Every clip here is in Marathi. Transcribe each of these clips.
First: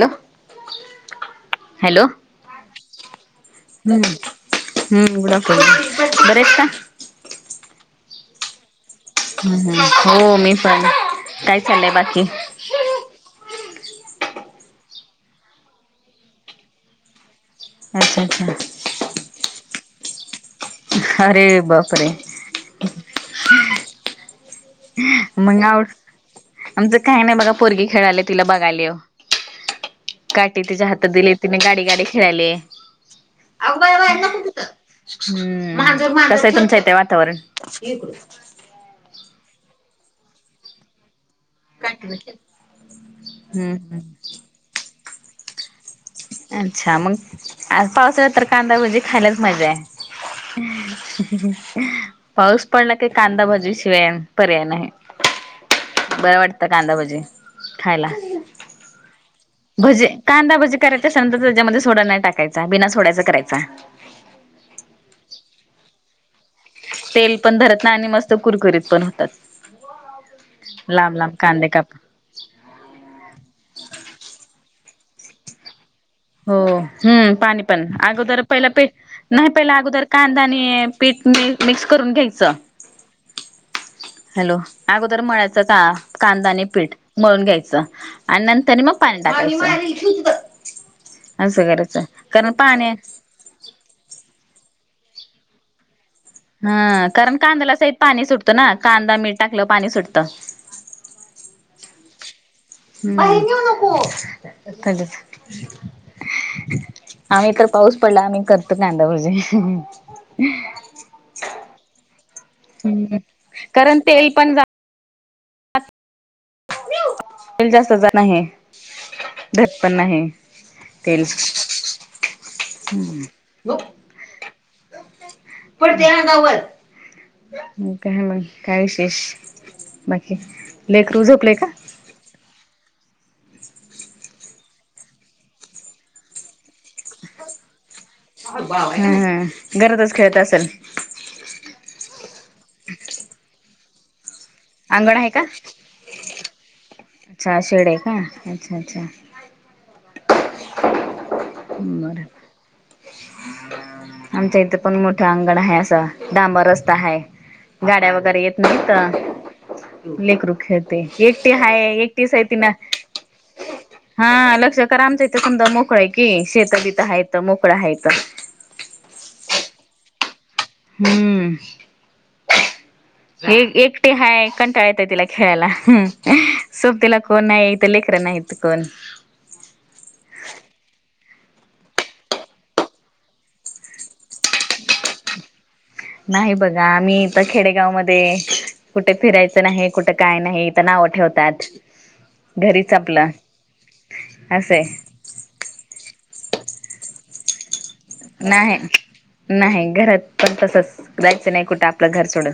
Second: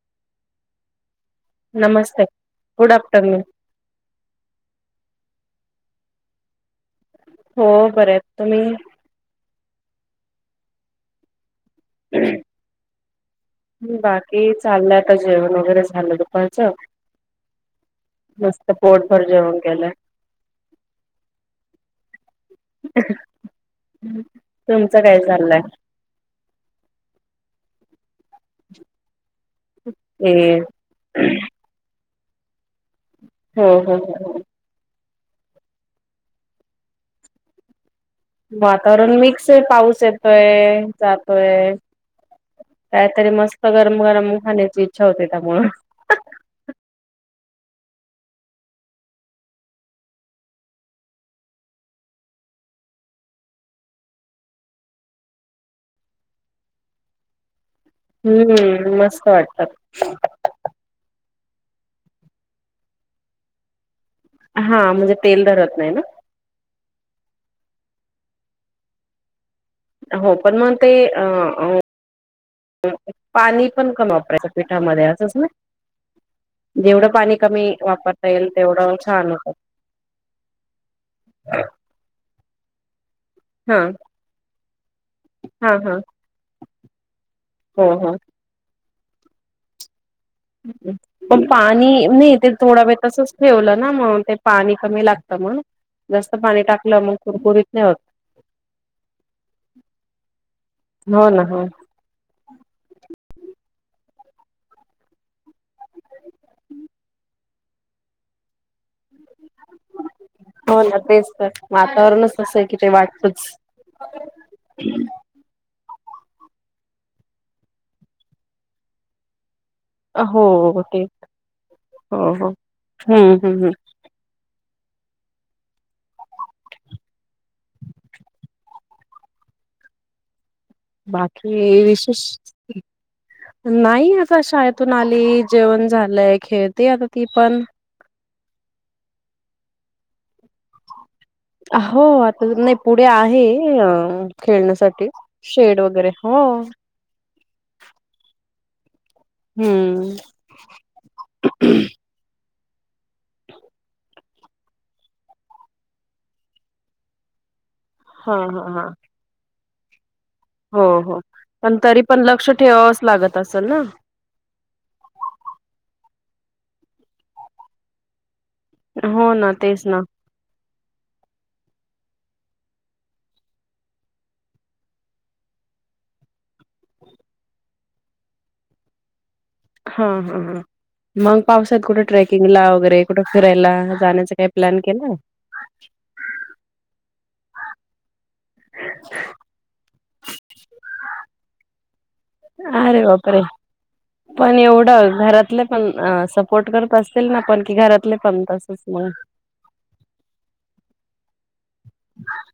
हॅलो. नमस्ते गुड आफ्टरनून. हम हम गुड आफ्टरनून बरच आहेत का. हो बर आहेत तुम्ही. ह हो मी पण काय चालय बाकी. बाकी चाललंय आता जेवण वगैरे झालं दुपारचं. अच्छा अच्छा मस्त पोटभर जेऊन केलंय. अरे बापरे. हम. मग आवड आमचं काही नाही बघा पोरगी खेळाले तिला बघाले. हे काठी तिच्या हातात दिली तिने गाडी गाडी खेळाली. हो हो हो. हम्म कस आहे तुमचं इथे वातावरण. वातावरण मिक्स आहे पाऊस येतोय जत''--'' तय काहीतरी मस्त हम्म गरम गरम खाण्याची इच्छा होते त्यामूळ. अच्छा मग आ पावसाला तर कांदा म्हणजे खाण्यात मजा आहे. पाऊस पडला की कांदा भजी शिवाय पर्याय नाही. बरं वाटतं कांदा भजी. खायला हम्म मस्त वाटतात भजे कांदा भजे. करत असाल तर त्याच्यामध्ये सोडा नाही टाकायचा बिना सोडायचा करायचा. हा म्हणजे तेल धरत नाही ना. तेल पण धरत नाही आणि मस्त कुरकुरीत पण होतात. हो पण मग ते लांब अ लांब कांदे अ. काप पाणी पण कम वापरायचं पिठामध्ये असंच ना. हो जेवढं हम्म पाणी कमी पण वापरता अगोदर येईल पहिला प तेवढं छान नाही होतं पहिला अगोदर कांदा आणि पीठ म मिक्स करून घ्यायचं. ''हां'' हॅलो अगोदर मळायच का हां कांदा आणि पीठ मळून घ्यायचं हो हो आणि नंतर मग. पाणी टाकायचं. पण असं करायचं पाणी नाही ते कारण थोडा पाणी वेळ तसच. ठेवलं ना म्हणून ते पाणी कमी लागत म्हण. हं कारण कांद्याला सहित होत पाणी सुटतं ना कांदा मीठ टाकलं पाणी सुटतं. हो ना हो ना. बाहेर नेऊ नको. आम्ही तर पाऊस पडला आम्ही करतो कांदाभजी. हो ना तेच तर वातावरणच असं आहे की ते हम्म वाटतंच कारण तेल पण हम् तेल जास्त जाण आहे दटपन आहे हो ते तेल हो हो हम्म हम्म पडते अंगावर का मग काय विशेष बाकी लेकरू झोपले का? बाकी विशेष नाही आता शाळेतून आली जेवण झालंय खेळते आता ती पण हम् हम् घरातच खेळत असेल हो आता नाही पुढे आहे अ खेळण्यासाठी अंगण आहे का? शेड वगैरे हो अच्छा शेळ्या का अच्छा अच्छा हम्म बर आमच्या इथे पण मोठं अंगण आहे असं डांबर रस्ता हाय गाड्या हा वगैरे येत हा हा नाहीत लेकरु हो हो खेळतेय एकटे पण हाय तरी पण एकटीच आहे लक्ष तिनं ठेवावंच लागत असल ना हा लक्ष क आमच इथे समद मोकळा आहे की शेत बित हायत मोकळ हायत हो ना तेच ना हम्म एक एकटी हाय कंटाळ येत तिला खेळायला सोप तिला कोण नाही इथं लेकररं नाहीत तिकण हा हा हा मग पावसात कुठे ट्रेकिंगला वगैरे कुठे फिरायला जाण्याच काही प्लॅन केलाय नाही बघा आम्ही इथ खेडेगाव मध्ये कुठे फिरायचं नाही कुठं काय नाही इथ नाव ठेवतात घरीच अरे आपलं बापरे पण असंय एवढं घरातलं पण सपोर्ट करत असतील ना पण की घरात नाही नाही घरात पण तसच जायचं नाही कुठं आपलं घर सोडून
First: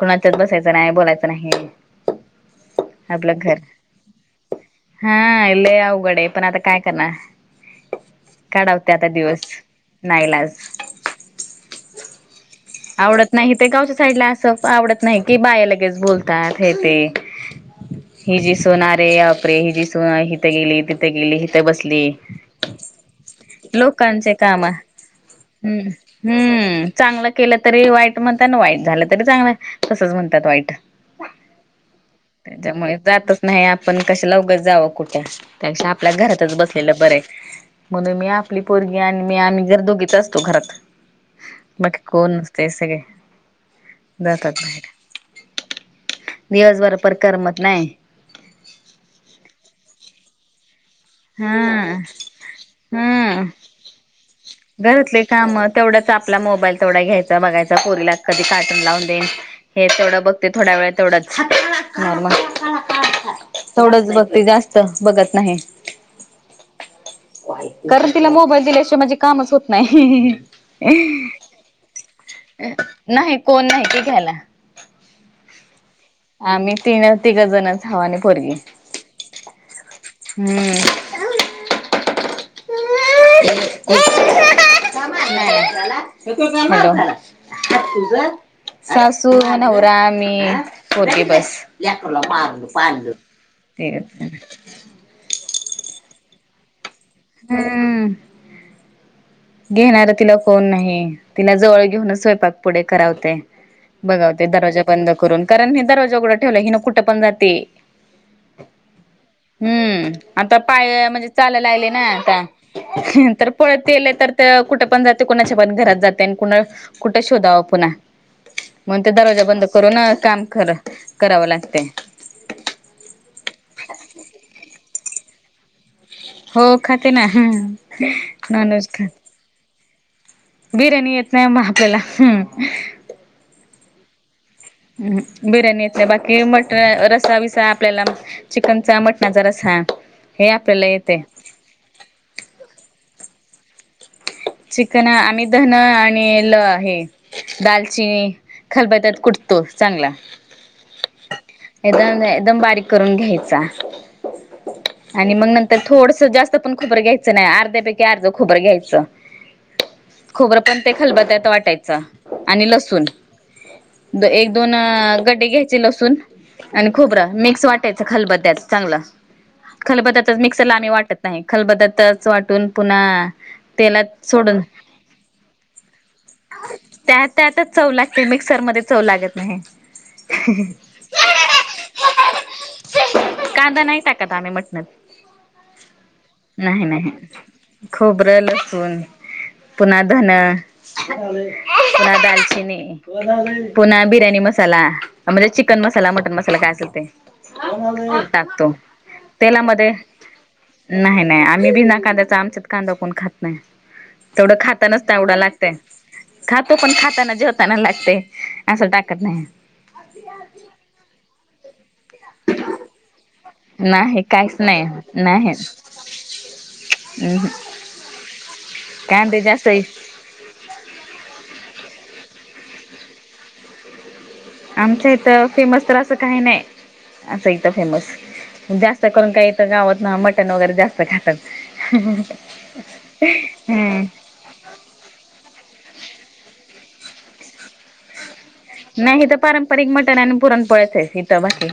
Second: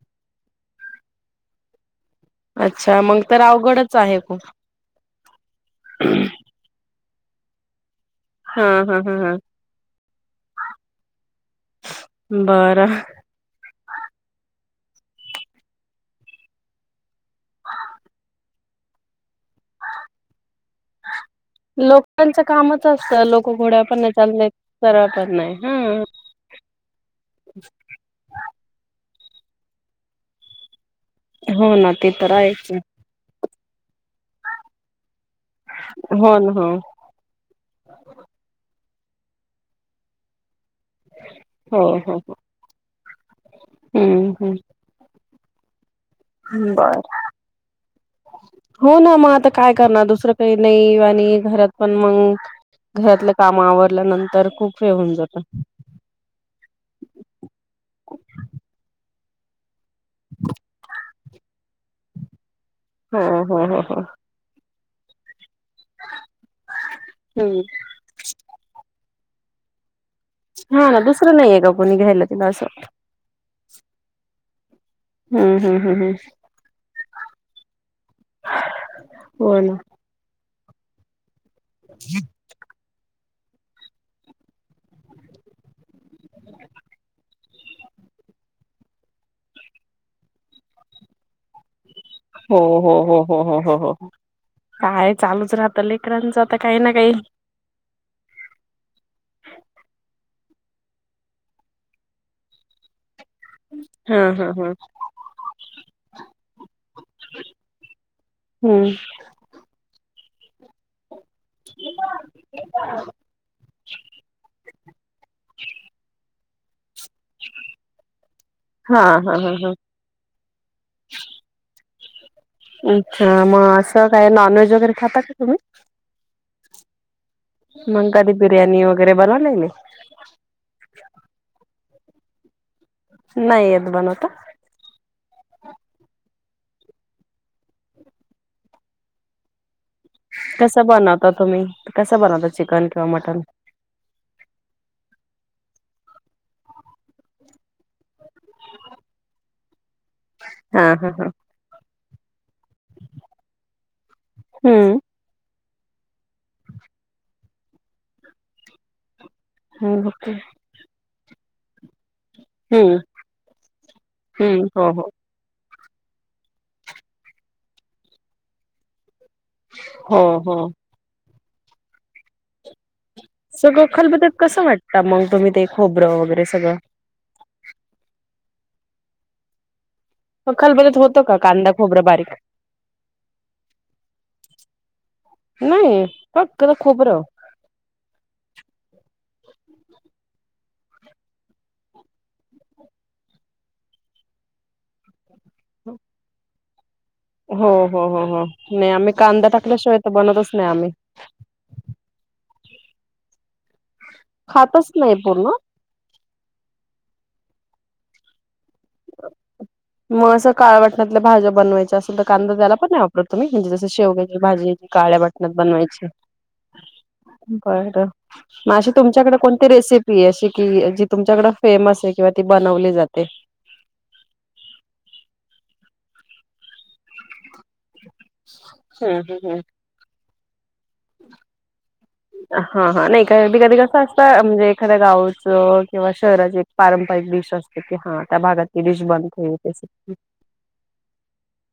कुणाच्यात बसायचं नाही बोलायचं नाही अच्छा मग आपलं तर घर अवघडच आहे खूप. हा लय अवघड पण आता काय करणार हा काढवते हा आता हा हा. दिवस नाईलाज बरं आवडत नाही ते गावच्या साईडला असं आवडत नाही कि बाया लगेच बोलतात हे ते हि जी सुन आरे बापरे हि जी सुन हिथं गेली तिथं गेली त.. बसली लोकांचं कामच असतं लोक घोड्या पण नाही लोकांचे चालले काम सरळ पण नाही हम् हा. हम्म चांगलं केलं तरी वाईट म्हणतात ना वाईट झालं तरी चांगलं तसंच म्हणतात वाईट हो ना ते तर हायेच त्याच्यामुळे जातच नाही आपण कशाला उगाच जाव कुठ त्यापेक्षा आपल्या हो ना घरातच हो. बसलेलं बरेय म्हणून मी आपली पोरगी आणि मी आम्ही घर दोघीच असतो घरात हो बाकी हो कोण हो. नसते सगळे हम्म जातात हम्म. दिवस बर पर करमत नाही हो ना मग आता काय करणार दुसरं काही नाही आणि हा घरात पण मंग घरातल हम्म काम आवरल्यानंतर, खूप वेळ हे होऊन जा घरातले काम. तेवढं आपला मोबाईल तेवढा घ्यायचा. बघायचा. पोरीला कधी कार्टून लावून देईन. हे तेवढं बघते थोड्या वेळ. तेवढंच नॉर्मल. हो हो हो हो तेढडच बघते. जास्त बघत नाही. [inaudible] कारण तिला मोबाईल दिल्याशिवाय, माझे कामच होत नाही. हा ना दुसरं नाहीये का कोणी घ्यायला? तिला असं नाही कोण नाही की घ्यायला. हम्म हम्म हम्म हम्म आम्ही तीन तिघ जणच हाव आणि पोरगी. हो ना. हम्म. हम् [inaudible] नाही [inaudible] सासू, नवरा, मी, पोरगी बस. लेकरला हो मारल हो पाडल. हो हो हो हो हो काय चालूच राहतं. लेकरांचं आता काही ना काही. ह [inaudible] घेणार तिला कोण नाही. तिला जवळ घेऊनच स्वयंपाक पुढे करावते. हा बघावते. हा हा दरवाजा बंद करून. कारण मी दरवाजा उघडं ठेवला की, हि ना कुठं पण जाते. हम्म. हम्म आता पाय म्हणजे चालायला लागली ना आता. तर पळते लई तर कुठे पण जाते. कोणाच्या पण घरात जाते. आण कोणा कुठे शोधावं पुन्हा. मग हा ते हा दरवाजा हा बंद हा करून काम खर करावं लागते. अच्छा, मग असं काय नॉनव्हेज वगैरे खाता का तुम्ही? हो खाते ना. नॉन व्हेज खात नाही नाही. बिर्याणी येत नाही म आपल्याला. नाही येत बनवता? बिर्याणीे येत नाही. बाकी मट रसा बिसा आपल्याला चिकनचा, मटणाचा रसा. हे कस आपल्याला येते बनवता तुम्ही? कस बनवता चिकन किंवा मटन? चिकन आम्ही धन आणि ल हे दालचिनी खलबत्यात कुठतो. चांगला. हा हा ह. एकदम एकदम बारीक करून घ्यायचा. हम्म. आणि मग नंतर थोडसं जास्त पण खोबर घ्यायचं नाही. अर्ध्यापैकी अर्ध खोबर घ्यायचं. ह बके [unintelligible] खोबरं पण ते खलबत्यात वाटायच. आणि हम्म लसुण एक हम्म दोन हो हो कडे घ्यायचे लसूून. आणि खूबर मिक्स वाटायचं खलबत्यात चांगलं. खलबत्यातच हो हो मिक्सरला आम्ही वाटत नाही. खलबत्यातच वाटून पुन्हा सगळं तेलात खलबत्यात सोडून कसं वाटतं मग, तुम्ही ते खोबरं वगैरे सगळं. त्या त्यात चव लागते. मिक्सरमध्ये चव लागत नाही. खलबळ्या होत का कांदा खोबरं बारीक. कांदा नाही टाकत आम्ही मटणात नाही फक्त नाही नाही. खोबरं खोबरं लसूण पुन्हा धन पुन्हा दालचिनी पुन्हा बिर्याणी मसाला म्हणजे चिकन मसाला मटन मसाला काय असल ते हो हो हो हो टाकतो नाही आम्ही कांदा तेलामध्ये टाकल्याशिवाय तर बनतच नाही आम्ही नाही नाही आम्ही बिना कांद्याचा आमच्यात कांदा कोण खात नाही तेवढं खातच खातानाच नाही तेवढं पूर्ण लागत खातो पण खाताना जेवताना लागते असं टाकत नाही मग असं काळवटणातल्या भाज्या बनवायच्या असेल तर कांदा त्याला पण नाही वापरत? तुम्ही म्हणजे जस नाही शेवग्याची काहीच भाजी काळ्या नाही नाही वाटणात बनवायची. हम्म बरं म अशी तुमच्याकडे कांदे जास्त कोणती रेसिपी ही अशी की जी तुमच्याकड फेमस आहे किंवा ती बनवली जाते? आमच्या इथं फेमस तर असं काही नाही असं इथं फेमस जास्त हम्म करून हम्म काही हम्म इथ गावत ना मटण वगैरे जास्त खातात. हा हा नाही काय बी कधी कसं हम्म अस त, म्हणजे एखाद्या गावचं किंवा शहराची एक पारंपरिक डिश असते कि हा. त्या भागात ती डिश नाही इथं बनते, पारंपरिक अच्छा! मटण आणि पुरणपोळ्याच आहे इथं बाकी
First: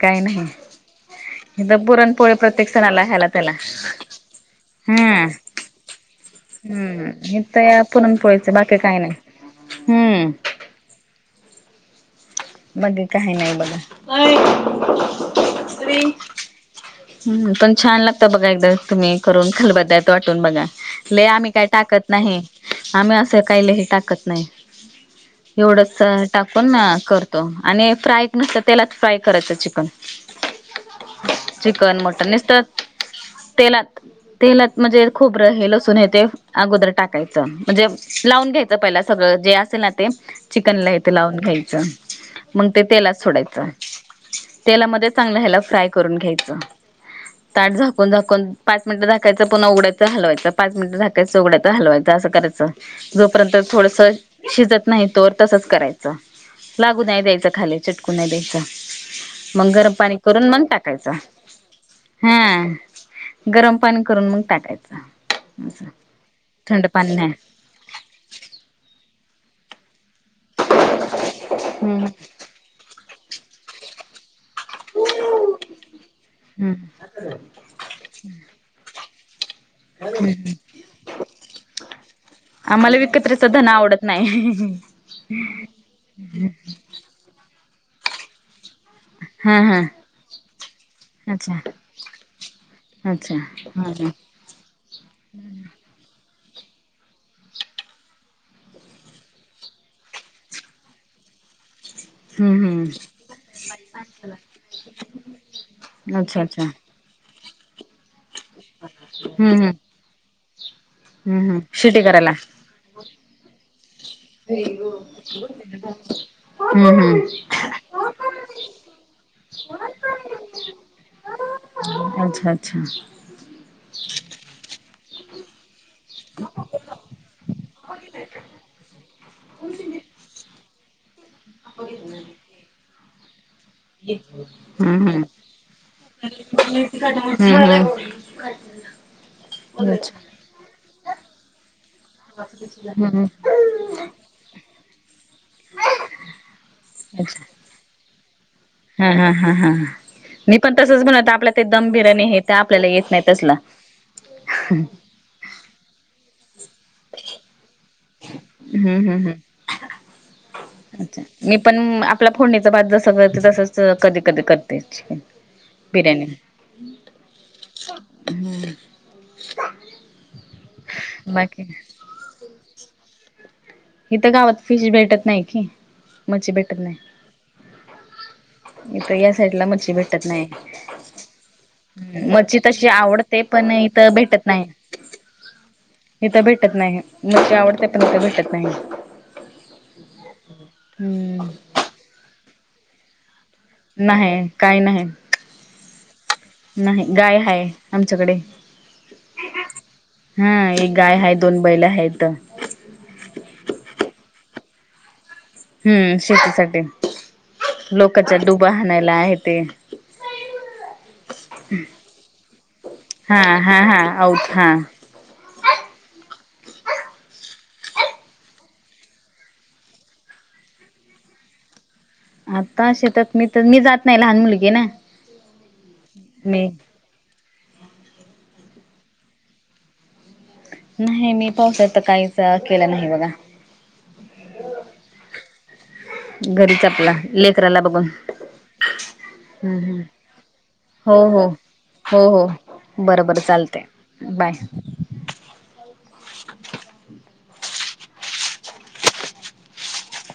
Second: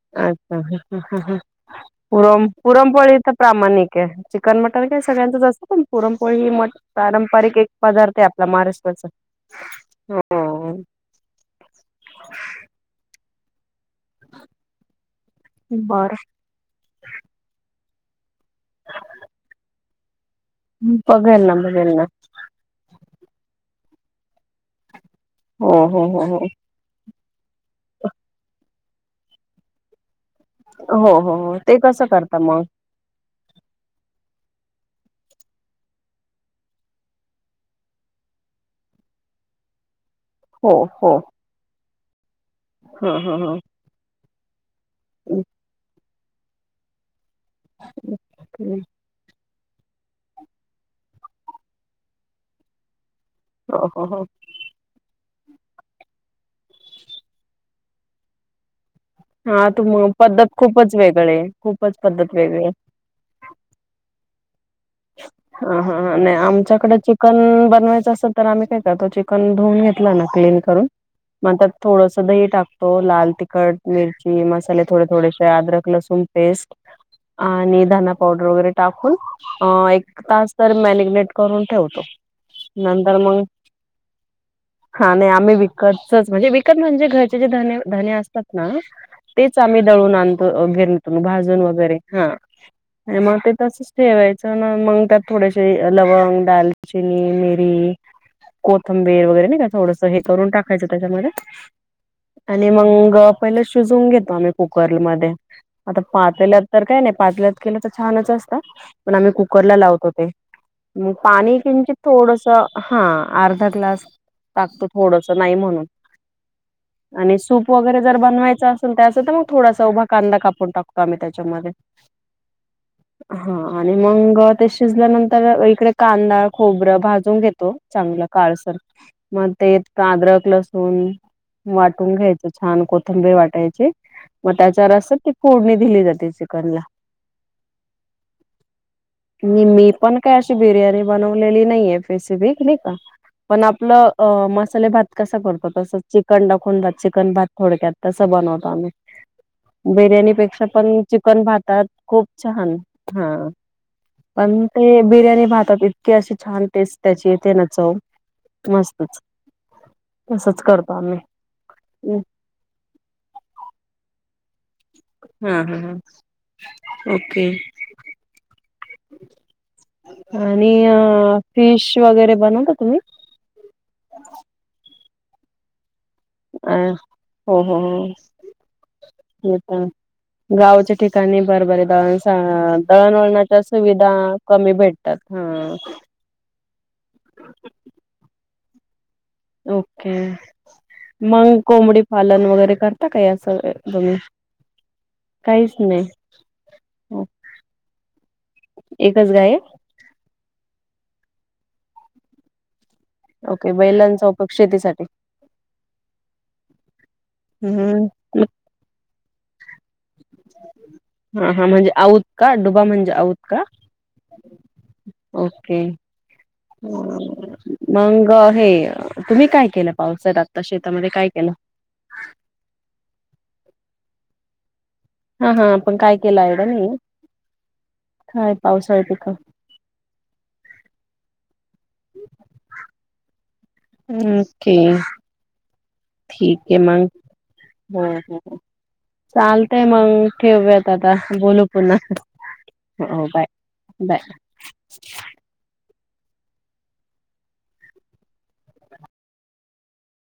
काही नाही. ह ह ह इथं पुरणपोळी पुरण प्रत्येक पुरण सणाला पोळी ह्याला तर त्याला प्रामाणिक आहे चिकन मट काय हम्म सगळ्यांचं जास्तं पण पुरणपोळी ही हम्म हे पारंपरिक तर एक या पदार्थ आहे आपला पुरणपोळीच बाकी काही महाराष्ट्राचा नाही हम्म! हो! बाकी काही नाही बघ. बर हम्म, पण छान लागत बघा एकदा तुम्ही करून खलबत्त्यात वाटून बघा. लय बघेल आम्ही ना काय बघेल ना टाकत नाही. आम्ही असं काही लही टाकत नाही हो एवढंच हो हो हो टाकून ना कर तो आणि फ्राय नुसत तेलात फ्राय करायचं चिकन हो हो हो ते चिकन कसं मटन करता मग? नुसतं तेलात तेलात म्हणजे खोबरं लसुन येते. अगोदर टाकायचं म्हणजे लावून घ्यायचं पहिला सगळं जे असेल ना ते हो चिकनला इथे हो लावून घ्यायचं मग ते ह तेलात ह ह सोडायचं तेलामध्ये चांगलं ह्याला फ्राय करून घ्यायचं ताट झाकून झाकून पाच मिनिट झा त्याचा पण उघडायच हलवायच पाच मिनट झाकायचं उघडायच हलवायच अस करायचं. जोपर्यंत हो थोडस हो हो शिजत नाही तोवर तसच करायचं लागू नाही द्यायचं खाली चटकू नाही द्यायचं हा मग तू गरम पाणी पद्धत करून मग खूपच टाकायचं वेगळे खूपच पद्धत वेगळी हा आहे. गरम पाणी करून मग टाकायचं ह असं ह नाही थंड आमच्याकड पाणी नाही. चिकन बनवायचं अस ल तर आम्ही काय करतो चिकन धुवून घेतला ना क्लीन करून मग त्यात हम्म. थोडंस दही टाक हो लाल तिखट मिरची मसाले थोडे थोडेसे अदरक लसूण पेस्ट हम्म आणि धना पावडर वगैरे टाकून आ एक तास तर मॅगिनेट करून ठेवतो आम्हाला नंतर मग विकत्राचा धना आवडत नाही हा नाही आम्ही विकतच म्हणजे विकत म्हणजे घरचे जे धने धने असतात ना तेच हा हा आम्ही दळून आणतो गिरणीतून अच्छा भाजून वगैरे हा. अच्छा मग ते हा तसच हा. ठेवायचं ना मग त्यात थोडेसे लवंग, दालचिनी, मिरी. कोथंबीर वगैरे नाही का थोडंसं हे करून टाकायचं त्याच्यामध्ये. हम्म आणि हम्म मग पहिले शिजून घेतो आम्ही कुकरमध्ये आता अच्छा पातील्यात अच्छा तर काय नाही पातील्यात लं तर छानच असत पण आम्ही हम्म हम्म कुकरला लावतो ते. मग हम्म पाणी हम्म किंचित शिटी करायला. थोडस हा अर्धा ग्लास टाकतो थोडस नाही म्हणून हम्म आणि हम्म सूप वगैरे जर बनवायच अस तर मग थोडासा उभा कांदा कापून टाकतो आम्ही त्याच्यामध्ये. अच्छा अच्छा हा आणि मग ते शिजल्यानंतर इकडे कांदा, खोबरं भाजून घेतो चांगलं काळसर मग ते अद्रक, लसूण वाटून घ्यायचं छान कोथंबीर वाटायची. मग त्याच्या हम्म रसात हम्म ती फोडणी द्यायची. हम्म हम्म. मी मी पण अच्छा काय अशी बिर्याणी बनवलेली नाहीये. रेसिपी नाही का हम्म पण आपल मसाले भात कस करतो तसं चिकन दाखवून भात चिकन अच्छा भात थोडक्यात तस बनवतो आम्ही हा हा हा हा. मी बिर्याणीपेक्षा पण तसंच बनवत चिकन आपल्या ते भातात दम बिर्याणी खूप हे ते छान आपल्याला येत नाही हा. तसलं पण ते बिर्याणी भातात इतकी अशी छान टेस्ट त्याची तेे ना चव. हम्म मस्तच हम्म हम्म तसच करतो आम्ही मी पण हम्म. आपलं फोडणीचा भात जसं करते तसच कधी कधी करत. हा हा हा ओके. आणि अ बाकी फिश वगैरे बनवता तुम्ही? इथं गावात फिश भेटत नाही की. मच्छी अ भेटत नाही हो हो हो. इथं या साईडला प मच्छी भेटत नाही गावच्या ठिकाणी बर बर मच्छी दळण तशी आवडते दळणवळणा पण सुविधा इथं भेटत नाही कमी भेटतात ह इथं भेटत नाही नची आवडते पण इथं भेटत नाही ओके, हम्म मग कोंबडी पालन वगैरे करता काय अस नाही काही नाही नाही नाही, गाय हाय आमच्याकडे एकच गाय आहे हा एक गाय आहे दोन बैला आहेत. ओके बैलांचा उपयोग शेतीसाठी हम्म शेतीसाठी. लोकाच्या हम्म दुबा हाणायला आहे ते. हा हा म्हणजे आऊत का डुबा म्हणजे आऊत हा का. हा हा आऊत हा ओके. मंग हे तुम्ही काय केलं पावसात आत्ता शेतामध्ये काय केलं. आता शेतात मी तर मी जात नाही लहान मुलगी ना हा हा पण काय केलं आयडिया मी नाही काय पावसाळ पिक नाही मी पावसाळा तर काहीच केलं नाही बघा. ओके ठीक आहे घरीच मग आपला लेकराला बघून. हो हो. हम्म चालतय हम्म. मग ठेवूयात आता हो हो बोलू पुन्हा हो हो अ बरं हं बरं बाय चालतंय -बाय.